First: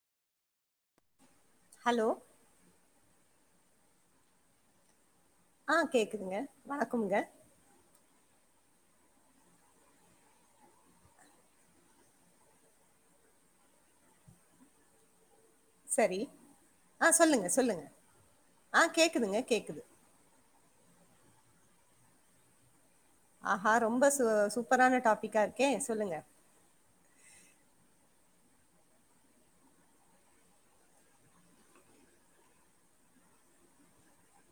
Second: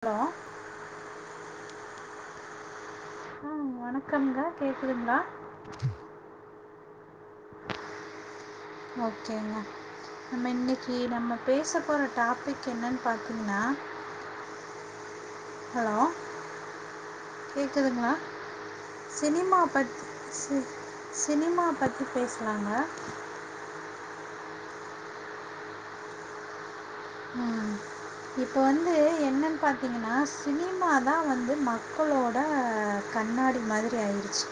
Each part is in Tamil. ஹலோ ஹலோ ஆ வணக்கங்க கேக்குதுங்ளா ஆ கேக்குதுங்க வணக்கம்ங்க ஓகேங்க நம்ம இன்னக்கி நம்ம பேசப் போற டாபிக் என்னன் பாத்திங்கன்னா ஹலோ சரி ஆ சொல்லுங்க சொல்லுங்க கேக்குதுங்களா ஆ கேக்குதுங்க சினிமா கேக்குது பத் சி சினிமா பத்தி பேசுலாங்க ஆஹா ரொம்ப சூ சூப்பரான டாபிக்கா இருக்கே சொல்லுங்க ம் இப்ப வந்து என்னன் பாத்தீங்கனா சினிமாதா வந்து மக்களோட கண்ணாடி மாதிரி ஆயிருச்சு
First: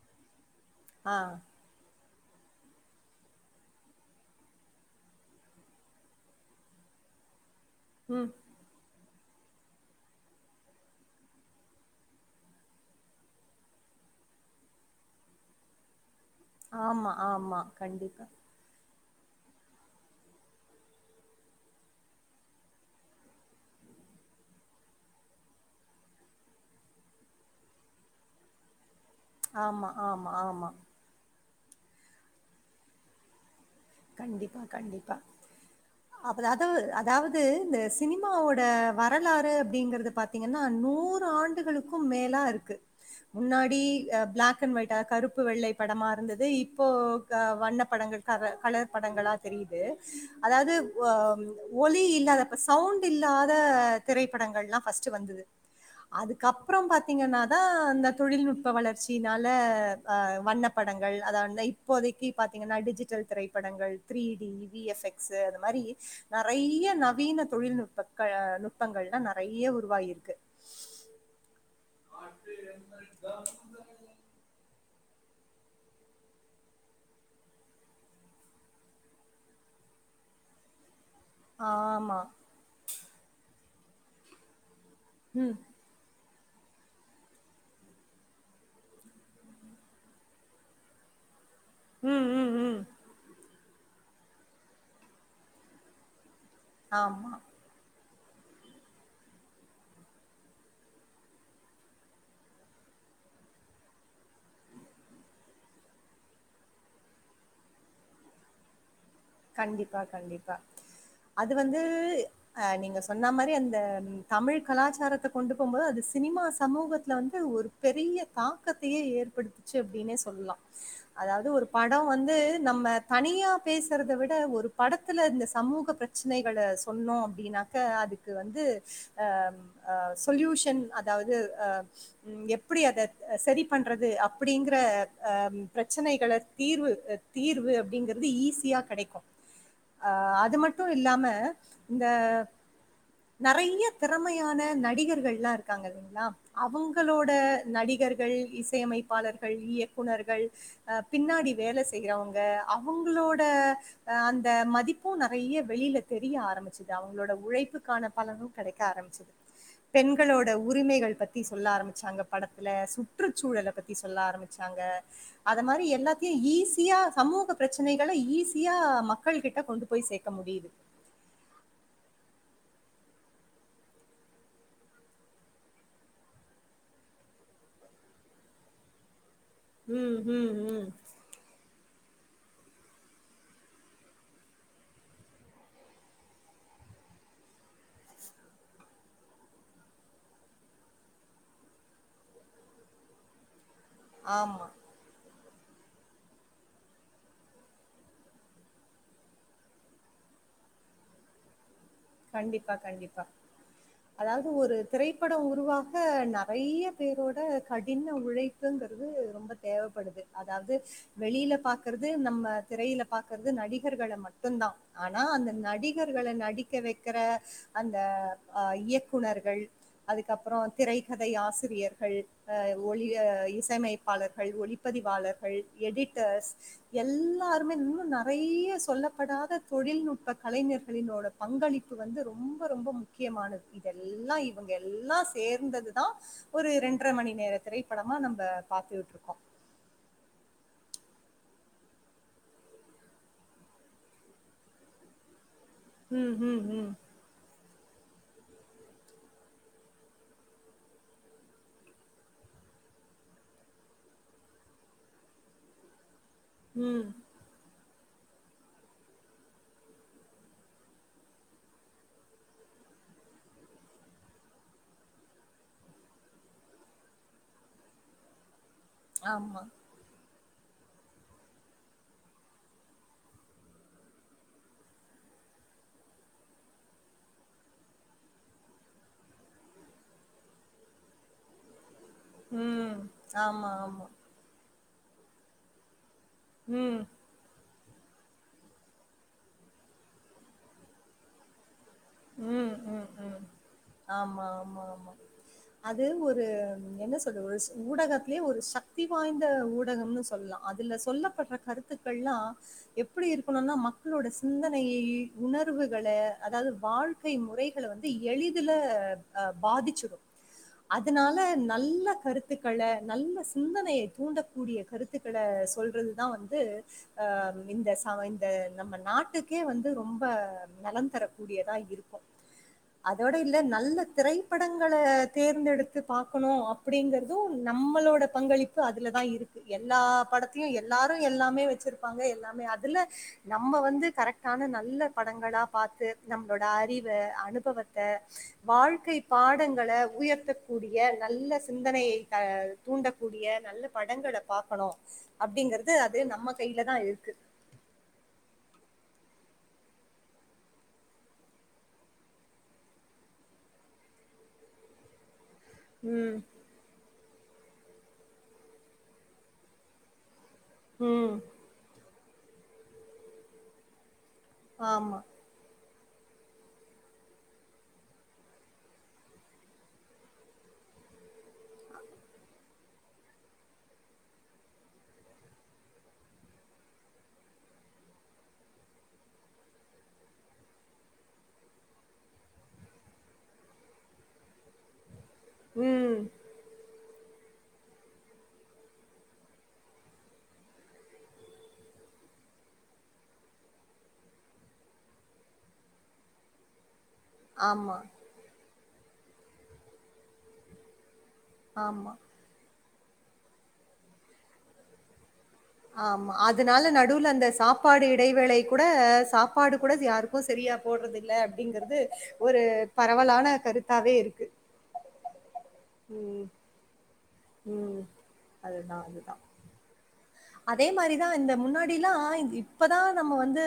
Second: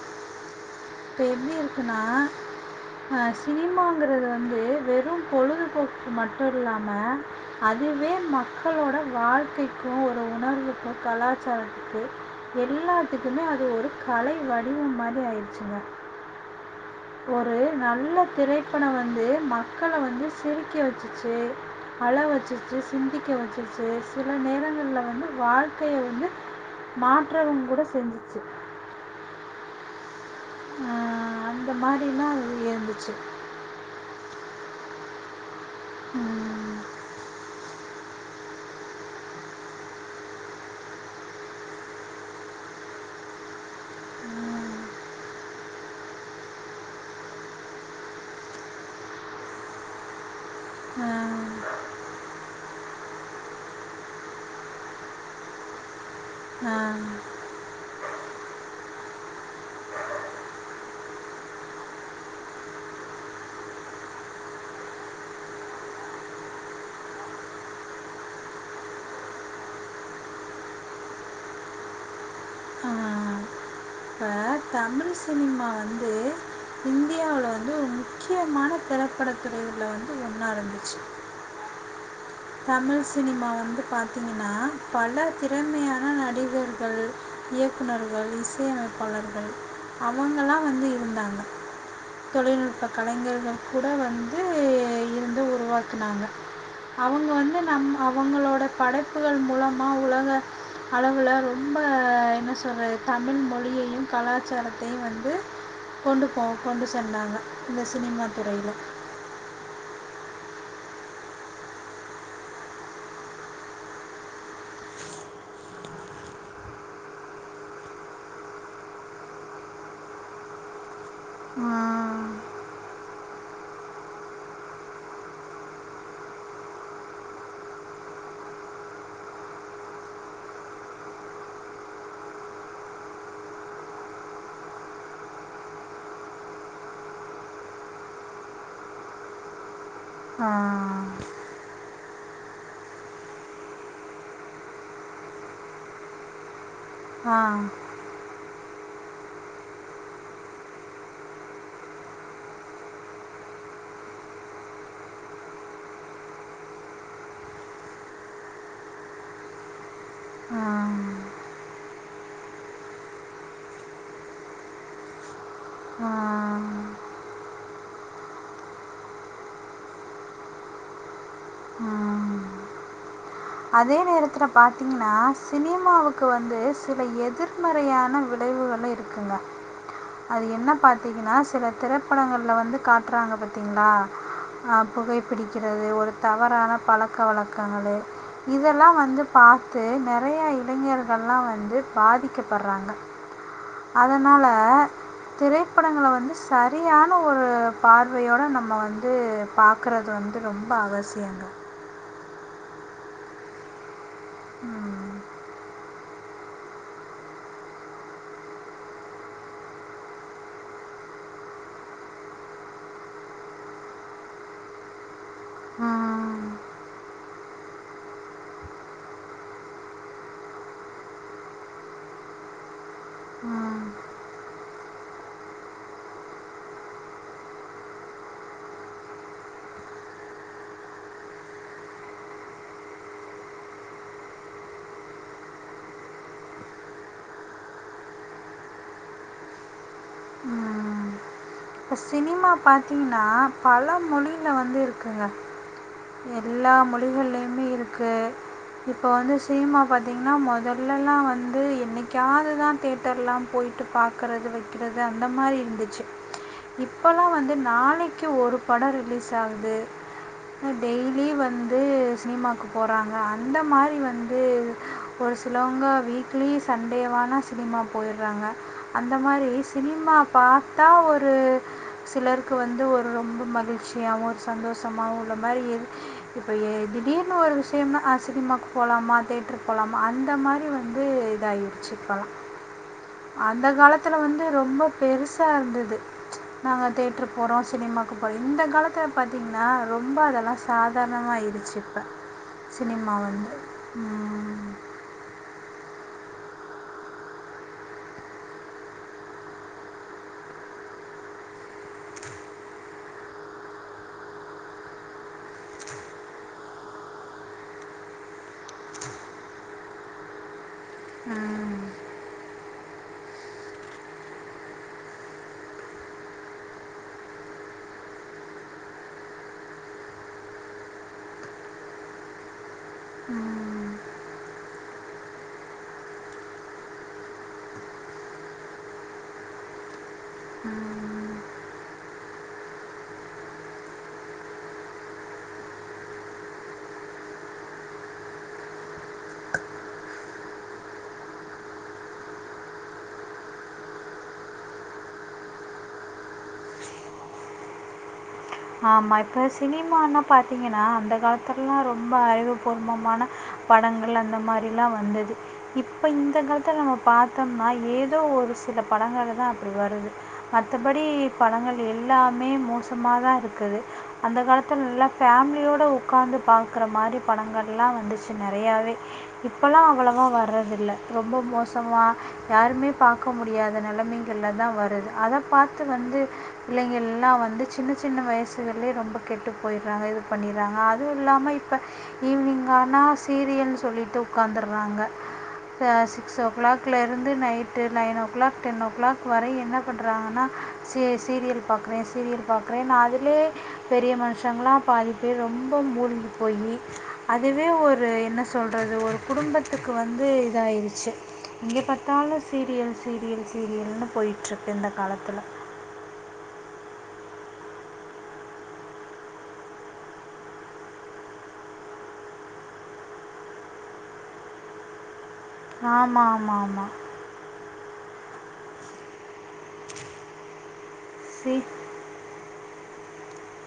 ஆ இப்ப எப்டி இருக்குனா ஆ சினிமாங்கறது வந்து வெறு பொழுதுபோக்கு மட்டு இல்லாம அதுவே ம் மக்களோட வாழ்க்கைக்கு ஒரு உணர்வுக்கு கலாச்சாரத்துக்கு எல்லாத்துக்குமே அது ஒரு கலை வடிவம் மாரி ஆயிரு ச்சுங்க ஆமா ஒரு ஆமா நல்ல கண்டிப்பா திரைப்படோ வந்து மக்கள வந்து சிரிக்க வச்சுச்சு அழ வச்சிருச்சு சிந்திக்க வச்சிருச்சு சில நேரங்கள்ல வந்து வாழ்க்கைய வந்து மாற்றவங் கூட செஞ்சிச்சு ஆமா ஆமா ஆமா ந்த மாரிலா இருந்துச்சு கண்டிப்பா கண்டிப்பா அப்பதாது உம் அதாவது இந்தஸ் சினிமாவோட வரலாறு அப்டிங்கறது பாத்தீங்கன்னா நூறு ஆண்டுகளுக்கு மேலா இருக்கு முன்னாடி பிளாக் அண்ட் உம் ஒயிட்டா கருப்பு வெள்ளை படமா இருந்தது இப்போ வண்ணப்படங்கள் கலர் கலர் படங்களா தெரியுது அதாவது வோ அஹ் ஒலி இல்லாத‌ ப்ப சவுண்ட் இல்லாத திரைப்படங்கள்ளா ஃபஸ்ட் வந்துது அதுக்கப்புறோ அஹ் பாத்தீங்கன்னா தா இந்த தொழில்நுட்ப வளர்ச்சினால வண்ணப்படங்கள் அதாவ இப்போதைக்கு பாத்தீங்கன்னா டிஜிட்டல் திரை படங்கள் த்ரீ டி விஎஃப் எக்ஸ் அது மாரி நறையா நவீன தொழில்நுட்ப நுட்பங்கள்லா நறைய உருவாகி இருக்கு இப்போ தமிழ் சினிமா வந்து இந்தியாவில வந்து முக்கியமான திரைப்பட துறைகள்ல வந்து ஒன்னா இருந்துச்சு ஆமா. தமிழ் சினிமா வந்து பாத்திங்கன்னா பல ம். திறமையான நடி கர்கள் இயக்குநர்கள் இசையமைப்பாளர் அவங்களா வந்து இருந்தாங்க ம், ம், ம். தொழில்நுட்பக் கலைஞர்கள் கூட வந்து இருந்து உருவாக்குனாங்க அவங்க ஆமா. வந்து நம்ம அவங்களோட படைப்புகள் மூலமாக உலக அளவுல ரொம்ப என்ன சொல்றது தமிழ் மொழியையு கலாச்சாரத்தையு வந்து கொண்டு போ கொண்டு சென்னாங்க இந்த சினிமா துறையில கண்டிப்பா கண்டிப்பா அது வந்து அ நீங்க சொன்ன மாரி அந்த தமிழ் கலாச்சாரத்த கொண்டு போம்போது அது சினிமா சமூகத்துல வந்து ஒரு பெரிய தாக்கத்தயே ஏற்படுத்துச்சு அப்டின்னே சொல்லலா அதாவது ஒரு ஆ படோ வந்து நம்ம தனியா பேஸ் க்கறதவிட ஒரு படத்துல இந்த சமூக பிரச்சனைகள சொன்னோ அப்டினாக்க அதுக்கு வந்து ஆ அ சொல்யூஷன் அதாவது ஆ எப்டி அத சரி பண்றது அப்டிங்கற ஆ பிரச்சனைகள தீர்வு தீர்வு அப்டிங்கிறது ஈஸியா கிடைக்கு அ அது மட்டு ஆ இல்லாம இந்த நறையா திறமையான நடிகர்கள்லா இருக்காங்க இல்லங்களா அவங்களோட ஆ நடிகர்கள் இஸ் இஸைமைப்பாளர்கள் இயக்குநர்கள் ஆ பின்னாடி வேல செய்றவங்க அவங்களோட அந்த மதிப்பு நறைய வெளில தெரிய ஆரம்பிச்சுது அவங்களோட உழைப்புக்கான பலனு கடைக்க ஆரம்பிச்சுது பெண்களோட உரிமைகள் பத்தி சொல்ல ஆரம்பிச்சாங்க படத்துல சுற்றுச்சூழல பத்தி சொல்ல ஆரம்பிச்சாங்க அத மாரி எல்லாத்தையு ஆ ஈசியா சமூக பிரச்சனைகள ஈஸ் யா மக்கள் கிட்ட கொண்டு போய் சேக்க முடியுது ஆ ஆ அதே நேரத்துல பாத்தீங்கன்னா சினிமாவுக்கு வந்து சில எதிர்மறையான விளைவுகள இருக்குங்க ம், அது ம், என்ன ம். பாத்தீங்கன்னா சில திறப் ப்படங்கல்ல வந்து காட்டுறாங்க பாத்தீங்களா ஆ புகைப்பிடிக்கிறது ஒரு தவறான பழக்க வழக்கங்கள் இதெல்லா வந்து பாத்து நறையா இளைஞர்கள்லா வந்து பாதிக்கப்படுறாங்க அதனால ஆமா. திரைப்படங்கள வந்து சரியான ஒரு பார்வையோடு நம்ம வந்து பாக்குறது வந்து ரொம்ப அவசியங்க கண்டிப்பா கண்டிப்பா அதாவது ஒரு ம் திரைப்படம் உருவாக நெறய பேரோட கடின உழைப்புங்குறது ரொம்ப தேவப்படுது அதாவது வெளியில பாக்குறது நம்ம திரையில பாக்குறது நடிகர்கள மட்டுந்தா ஆனா அந்த நடிகர்கள ம் நடி வக்குற அந்த அ இயக்குநர்கள் அதுக்கப்பறோ திரைக்கதை ஆசிரியர்கள் அ ஒளி ம் இசையமைப்பாளர்கள் ஒளிப்பதிவாளர்கள் எடிட்டர்ஸ் எல்லாருமே இன்னு நெறய சொல்லப்படாத தொழில்நுட்ப கலைஞர்களினோட பங்களிப்பு வந்து ரொம்ப ரொம்ப முக்கியமானது இதெல்லா இவுங்க எல்லா சேர்ந்ததுதா ஒரு இரண்டரை மணி நேர திரைப்படமா நம்ப பாத்துட்டு இருக்கோ இப்ப சினிமா பாத்தீங்கனா பல மொழில வந்து இருக்குங்க ம், ம், எல்லா ம். மொழிகள்லயுமே இரு க்கு இப்போ வந்து சினிமா பாத்தீங்கனா மொதல்லலா வந்து என்னைக்காவது தா தேட்டர்லா போய்டு பாக்குறது வைக்குறது அந்த மாதிரி இருந்துச்சு ம். இப்பல்லா வந்து நாளு ஒரு பட ரிலீஸ் ஆகுது டெய்லி வந்து சினிமாக்கு போறாங்க அந்த மாதிரி வந்து ஒரு சிலவுங்க வீக்லி சண்டேவானா சினிமா போய்றாங்க அந்த மாதிரி ஆமா. சினிமா பாத்தா ஒரு சிலருக்கு வந்து ஒரு ரொம்ப மகிழ்ச்சியாவு ஒரு சந்தோஷமாவு உள்ள மாதிரி எது இப்போ திடீர்னு ஒரு விஷயம்னா சினிமாக்கு போகலாமா தேட்டருக்கு போலாமா அந்த மாதிரி வந்து இதாய்டுச்சு இப்பலா ம். அந்த ஆமா, ஆமா. காலத்துல வந்து ரொம்ப பெருசா இருந்தது நாங்க ம். தேட்ரு போறோம் சினிமாவுக்கு போல இந்த காலத்ல பாத்திங்கனா ரொம்ப அதெல்லா சாதாரணமா ஆயிடுச்சு ம், ம், சினிமா ம். வந்து ஆமா, உம் ஆமா, ஆமா. அது ஒரு என்ன சொல்றது ஒரு ஊடகத்லேயே ஒரு சக்தி வாய்ந்த ஊடகம்னு சொல்லலா அதுல சொல்லப்பட்ற கருத்துக்கள்ல்லா எப்டி இருக்கணுனா மக்களோட சிந்தனையை உணர்வுகள அதாவது வாழ்க்கை முறைகளை வந்து எளிதுல அ பாதிச்சிடு அதனால ம் நல்ல கருத்து நல்ல சிந்தனைய தூண்டக்கூடிய கருத்துக்கள சொல்றது தா வந்து அ இந்த இந்த நம்ம நாட்டுக்கே வந்து ரொம்ப நலம்ந்தர கூடியதா இருக்கு அதோட இல்ல ம் நல்ல திரைப்படங்கள தேர்ந்தெடுத்து பாக்கணு அப்டிங்கறது நம்மளோட பங்களிப்பு அதுலதா இருக்கு எல்லா படத்தையு எல்லாரு ம் எல்லாமே வச்சிருப்பாங்க எல்லாமே அதுல நம்ம வந்து கரெக்டான நல்ல படங்களா பாத்து நம்மளோட அறிவ அனுபவத்த வாழ்க்கை பாடங்கள உயர்த்தக்கூடிய நல்ல சிந்தனைய அ தூண்டக்கூடிய நல்ல படங்கள பாக்கணு அப்டிங்கறது அது நம்ம கையில தா இருக்கு ஆமா இப்போ சினிமானு பாத்தீங்னா அந்த காலத்துல எல்லா ரொம்ப அறிவுபூர்வமான படங்கள் அந்த மாதிரிலா வந்தது இப்ப ம். இந்த காலத்ல நம்ம பாத்த பாத்தம்னா ஏதோ ஒரு சில படங்கள் தா அப்டி வருது மத்தபடி ம். படங்கள் எது எல்லாமே மோசமாக தா இருக்கு க்குது அந்த காலத்துல நல்லா ஆமா. ஃபேமிலியோட ஒக்காந்து பாக்குற மாரி படங்கள் எல்லா வந்துச்சு நெறயாவே இப்பல்லா அவ்வளவா வர்றதில்ல ரொம்ப மோசமா யாருமே பாக்க முடியாத நெலமைகள்ல தா வருது அத பாத்து வந்து பிள்ளைங்கள் எல்லா வந்து சின்ன சின்ன வயசு சில பேர் ரொம்ப கெட்டு போயிறாங்க இது பண்ணிறாங்க அதுவு இல்லாம இப்ப ஈவினிங்கானா சீரியல்னு சொல்லிட்டு ஒக்காந்துறாங்க ஆ ம். சிக்ஸ் ஓ கிளாக் லே லிருந்து night nine o'clock ten o'clock வரை என்ன பண்றாங்கன்னா சீ சீரியல் பாக்கறே சீரியல் பாக்கறேன்னு அது லயே பெரிய மனுஷங்கல்லா பாதிப்பேரு ரொம்ப மூழ்கிப் போயி அதுவே ஆமா. ஒரு என்ன சொல் றது ஒரு குடும்பத்துக்கு வந்து இதாயிருச்சு எங்க ஆமா. பாத்தாலு சீரியல் சீரியல் சீரியல்னு போய்ட்ருக்கு இந்த காலத்துல ஆமா அதனால நடுவுல அந்த சாப்பாடு இடைவேளை கூட சாப்பாடு கூட யாருக்கு செரியா போட்றது இல்ல அப்டிங்கறது ஒரு பரவலான கருத்தாக இருக்கு ஆமா ம். ஆமா ஆமா ம் அதுதா அதுதா அதே மாரிதா இந்த சி முன்னாடில்லா இந் இப்ப தா நம்ம வந்து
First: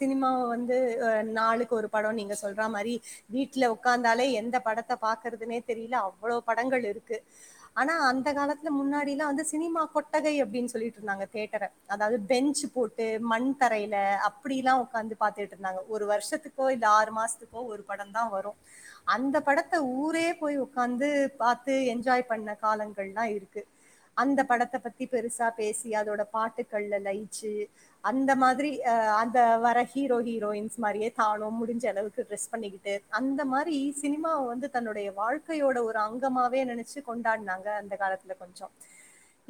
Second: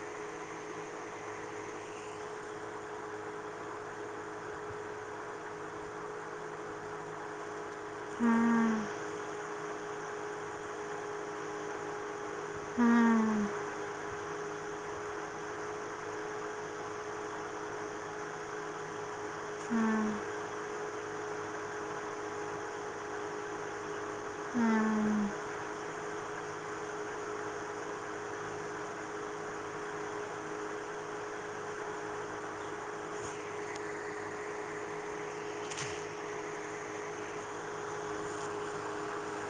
சினிமாவ வந்து ஆ நாளுக்கு ஒரு படோ நீங்க சொல்றா மாரி வீட்ல உக்காந்தாலே எந்த படத்த பாக்கறதுனே தெரியல அவ்ளோ படங்கள் இருக்கு ஆனா அந்த காலத்துல ம் முன்னாடிலா வந்து சினிமா கொட் டகை அப்டின் சொல்லி ட்ருந்தாங்க தேட்டர அதாவது பெஞ்சு போட்டு ம் மண் தரைல அப் பிடிலா உக்காந்து பாத்துட்ருந்தாங்க ஒரு வர்ஷத்துக்கோ இல்ல ஆறு மாசத்துக்கோ ஒரு படோந்தா வரு அந்த படத்த ம் ஊரே போய் உ க்காந்து பாத்து என்ஜாய் பண்ண காலங்கள்லா இருக்கு அந்த படத்த பத்தி ம் பெருசா பேசி அதோட பாட்டுகள்ல லயிச்சு அந்த மாதிரி ஆ அந்த வர ஹீரோ ஹீரோயின்ஸ் மாரியே தானு முடிஞ்ச அளவுக்கு ட்ரெஸ் பண்ணிக்கிட்டு அந்த மாரி சினிமாவ வந்து தன்னுடைய வாழ்க்கையோட ஒரு அங்கமாவே நெனைச்சு கொண்டாடுனாங்க அந்த காலத்துல கொஞ்சோ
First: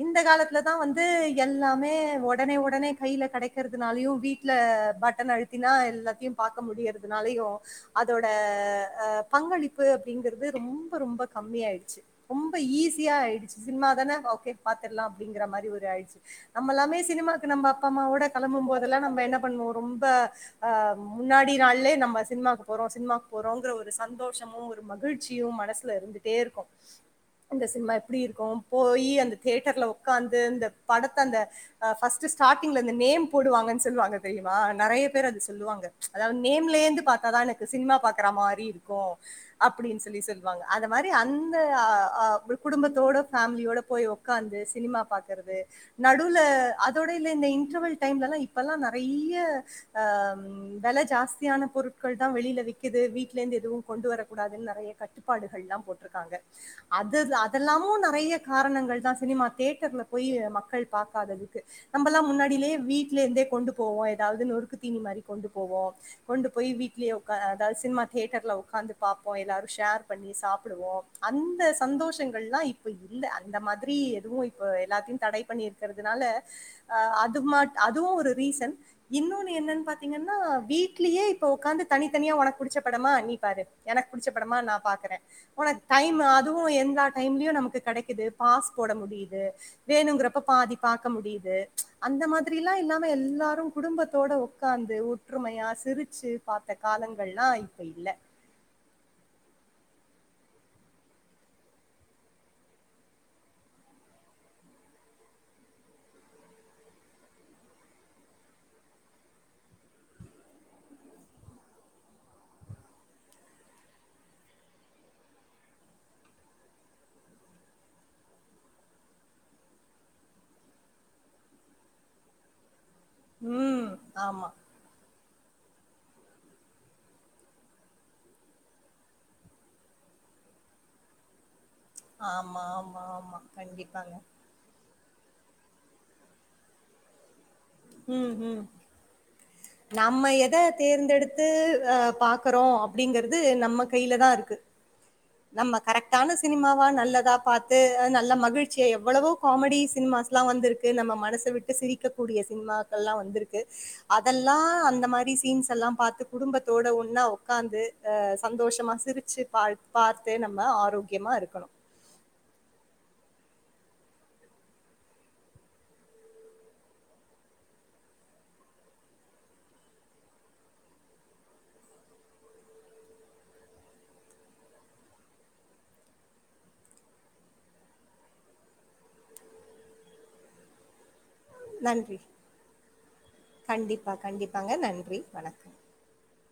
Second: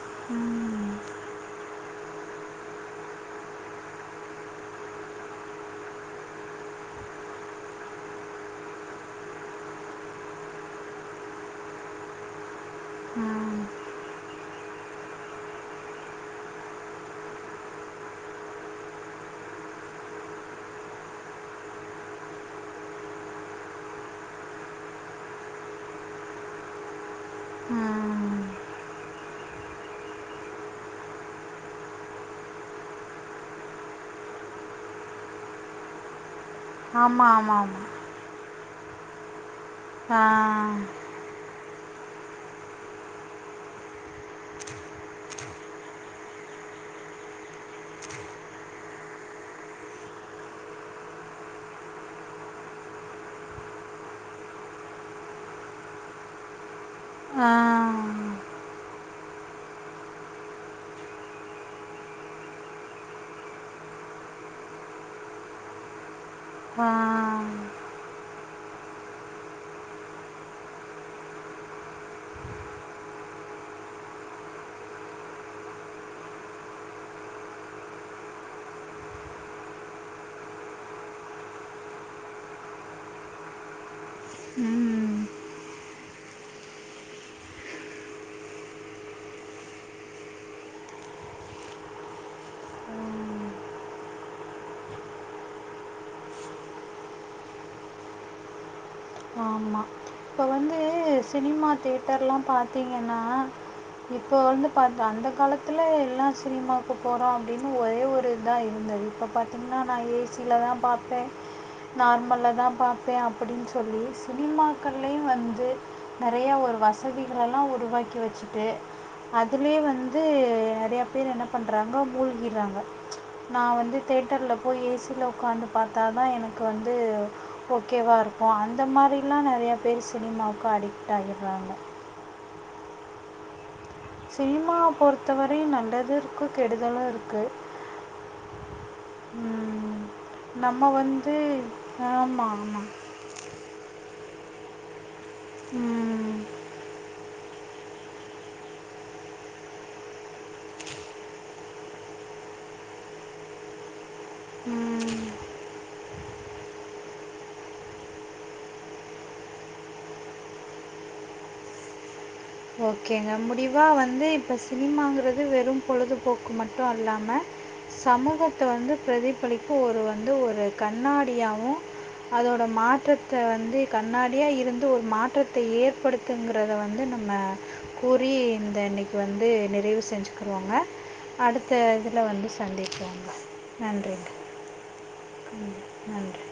இந்த காலத்துல வந்து ம் எல்லாமே ஒடனே ஒடனே கைல கெடைக்கறதுனாலயு வீட்ல பட்டன் அழுத்தினா எல்லாத்தையு பாக்க முடியறதுனாலயு அதோட ஆ பங்களிப்பு அப்டிங்கறது ரொம்ப ரொம்ப கம்மியாயிடுச்சு ரொம் ப ஈசியா ம் ஆயிடுச்சு சினிமா தான ஓகே பாத்துரலா அப்டிங்கற மாரி ஒரு ஆயிடுச்சு நம்ம எல்லாமே சினிமாக்கு நம்ம அப்பா அம்மாவோட கெளம்பும் போதெல்லா நம்ம என்ன பண்ணுவோ ரொம்ப ஆ முன்னாடி நாள்லே நம் சினிமாக்கு போறோ சினிமாக்கு போறோங்கிற ஒரு சந்தோஷமு ஒரு மகிழ்ச்சியு மனசுல இருந்துட்டே இருக்கு அந்த சினிமா எப்பிடி இருக்கு ம் போயி அந்த தியேட்டர்ல உக்காந் து அந்த படத்த அந்த ஆ ஃபஸ்ட்டு ஸ்டாட்டிங்ல அந்த நேம் போடுவாங்கன் சொல்வாங்க தெரியுமா நெறைய பேர் அது சொல்லுவாங்க அதா வந் நேம்லேர்ந்து ஆமாம் பாத்தாதா எனக்கு ஆமாம் சினிமா பாக்கறா மாரி இரு க்கு அப்பிடின்னு சொல்லி சொல்வாங்க அந்த ஆமாம் மாரி அந் த ஆ ஆ கு குடும்பத்தோட ஃபேமிலியோட போய் ஒக்காந்து சினிமா பா க்கறது நடுவுல அதோட இந்த இந்த இன்ட்ரவல் டைம்லலா இப்பல்லா நெறைய அம் வெல ஜாஸ்தியான பொருட்கள்தா வெளில விக்குது வீட்ல இருந்து எதுவு கொண்டு வரக்கூடாதுன்னு நெறைய கட்டுப்பாடுகள்லாம் போட்ருக்காங்க அது ஆ ஆ அதெல்லாமு நெறைய காரணங்கள்தா சினிமா தியேட்டர்ல பொய்ய மக்கள் பாக்காததுக்கு நம்ம எல்லா முன்னாடியிலியே வீட்லந்தே கொண்டு போவோ ஏதாவது நொறுக்கு தீனி மாரி கொண்டு போவோ கொண்டு போய் ஆ வீட்லயே ஒக்காரது சினிமா தியேட்டர்ல உக்காந்து பாப்போ எல்லாரு ஷேர் பண்ணி சாப்பிடுவோ அந்த சந்தோஷங்கள் எல்லா இப்ப இல்ல அந்த மாதிரி எதுவு இப்ப எல்லாத்தியு தடை பண்ணி இருக்கிறதுனால அதுமா அதுவு ஒரு ரீசன் இன்னொன்னு என்னன் பாத்தீங்கன்னா வீட்லியே இப்ப உக்காந்து தனித்தனியா உனக்கு புடிச்ச படமா நீ பாரு எனக்கு புடிச்ச படமா நா பாக்குறே ம் போனா டைம் அதுவு எந்தா டைம்லயு நமக்கு கெடைக்குது பாஸ் போட முடியுது வேணுங்கிறப்ப பாதி பாக்க முடியுது அந்த மாதிரில்லா இல்லாம ம் எல்லாரு குடும்பத்தோட உக்காந்து ஒற்றுமையா சிரிச்சி பாத்த காலங்கல்லா இப்ப இல்ல ஆமா இப்ப வந்து சினிமா தியேட்டர்ல்லா பாத்தீங்கன்னா இப்போ வந்து பாத் அந்த காலத்துல எல்லா சினிமாக்கு போறோ அப்பிடின் ஒரே ஒரு இதா இருந்தது இப்ப பாத்தீங்கன்னா நா ஏசியிலதா பாப்பே நார்மல்லதா பாப்பே அப்பிடின் சொ சொல்லி சினிமாக்கள்லியும் வந்து நெறையா ஒரு வசதிகலெல்லா உருவாக்கி வச்சுட்டு அதிலியு வந்து நெறையா பேர் என்ன பண்ணுறாங்க மூழ்கிறாங்க நா உம் வந்து ஆமா தேட்டர்ல போய் ஏசியில உக் உக்காந்து பாத்தா தா எனக்கு வந்து ஓகேவாக இருக் க்கு அந்த மாரில்லா நெறையா பேர் சினிமாவுக்கு அடிக்ட் ஆயிறாங்க ஆமா ஆமா ஆமா கண்டிப்பா சினிமா பொறுத்தவரையு நல்லது இருக்கு கெடுதலு இருக்கு ம் ம் நம்ம எத நம்ம வந்து தேர்ந்தெடுத்து அ பாக்குறோ ஆமாம் அப்பிடிங்கறது நம்ம கையிலதா இருக் இது நம்ம கரெக்டான ஆமாம் சினிமாவா நல்லதா பாத்து நல்ல மகிழ்ச்சியா எவ்வளவோ காமெடி சினிமாஸ் எல்லா வந்திருக்கு நம்ம மனச விட்டு சிரிக்க கூடிய சினிமாக்கள் எல்லா வந்திருக்கு அதெல்லா அந்த மாரி சீன்ஸ் எல்லா பாத்து குடும்பத்தோட ஒன்னா ஒக்காந்து அ சந்தோஷமா சிரிச்சி ப பாத்தே நம்ம ஆரோக்கியமா இருக்கனு ஓகேங்க முடிவா வந்து இப்ப சினிமாங்கிறது வெறு பொழுதுபோக்கு மட்டு அல்லாம சமூகத்த வந்து பிரதிபலிப்பு ஒரு வந்து ஒரு கண்ணாடியாவு அதோட மாற்றத்த வந்து கண்ணாடியா இருந்து ஒரு மாற்றத்த ஏற்படுத்துங்கறத வந்து நம் ம்ம கூறி இந்த இன்னைக்கு வந்து நிறைவு செஞ்சுக்குவோங்க அடுத்த நன்றி இதில வந்து சந்திப்போங்க கண்டிப்பா நன்றிங்க கண்டிப்பாங்க நன்றி வணக்கம் ம் நன்றி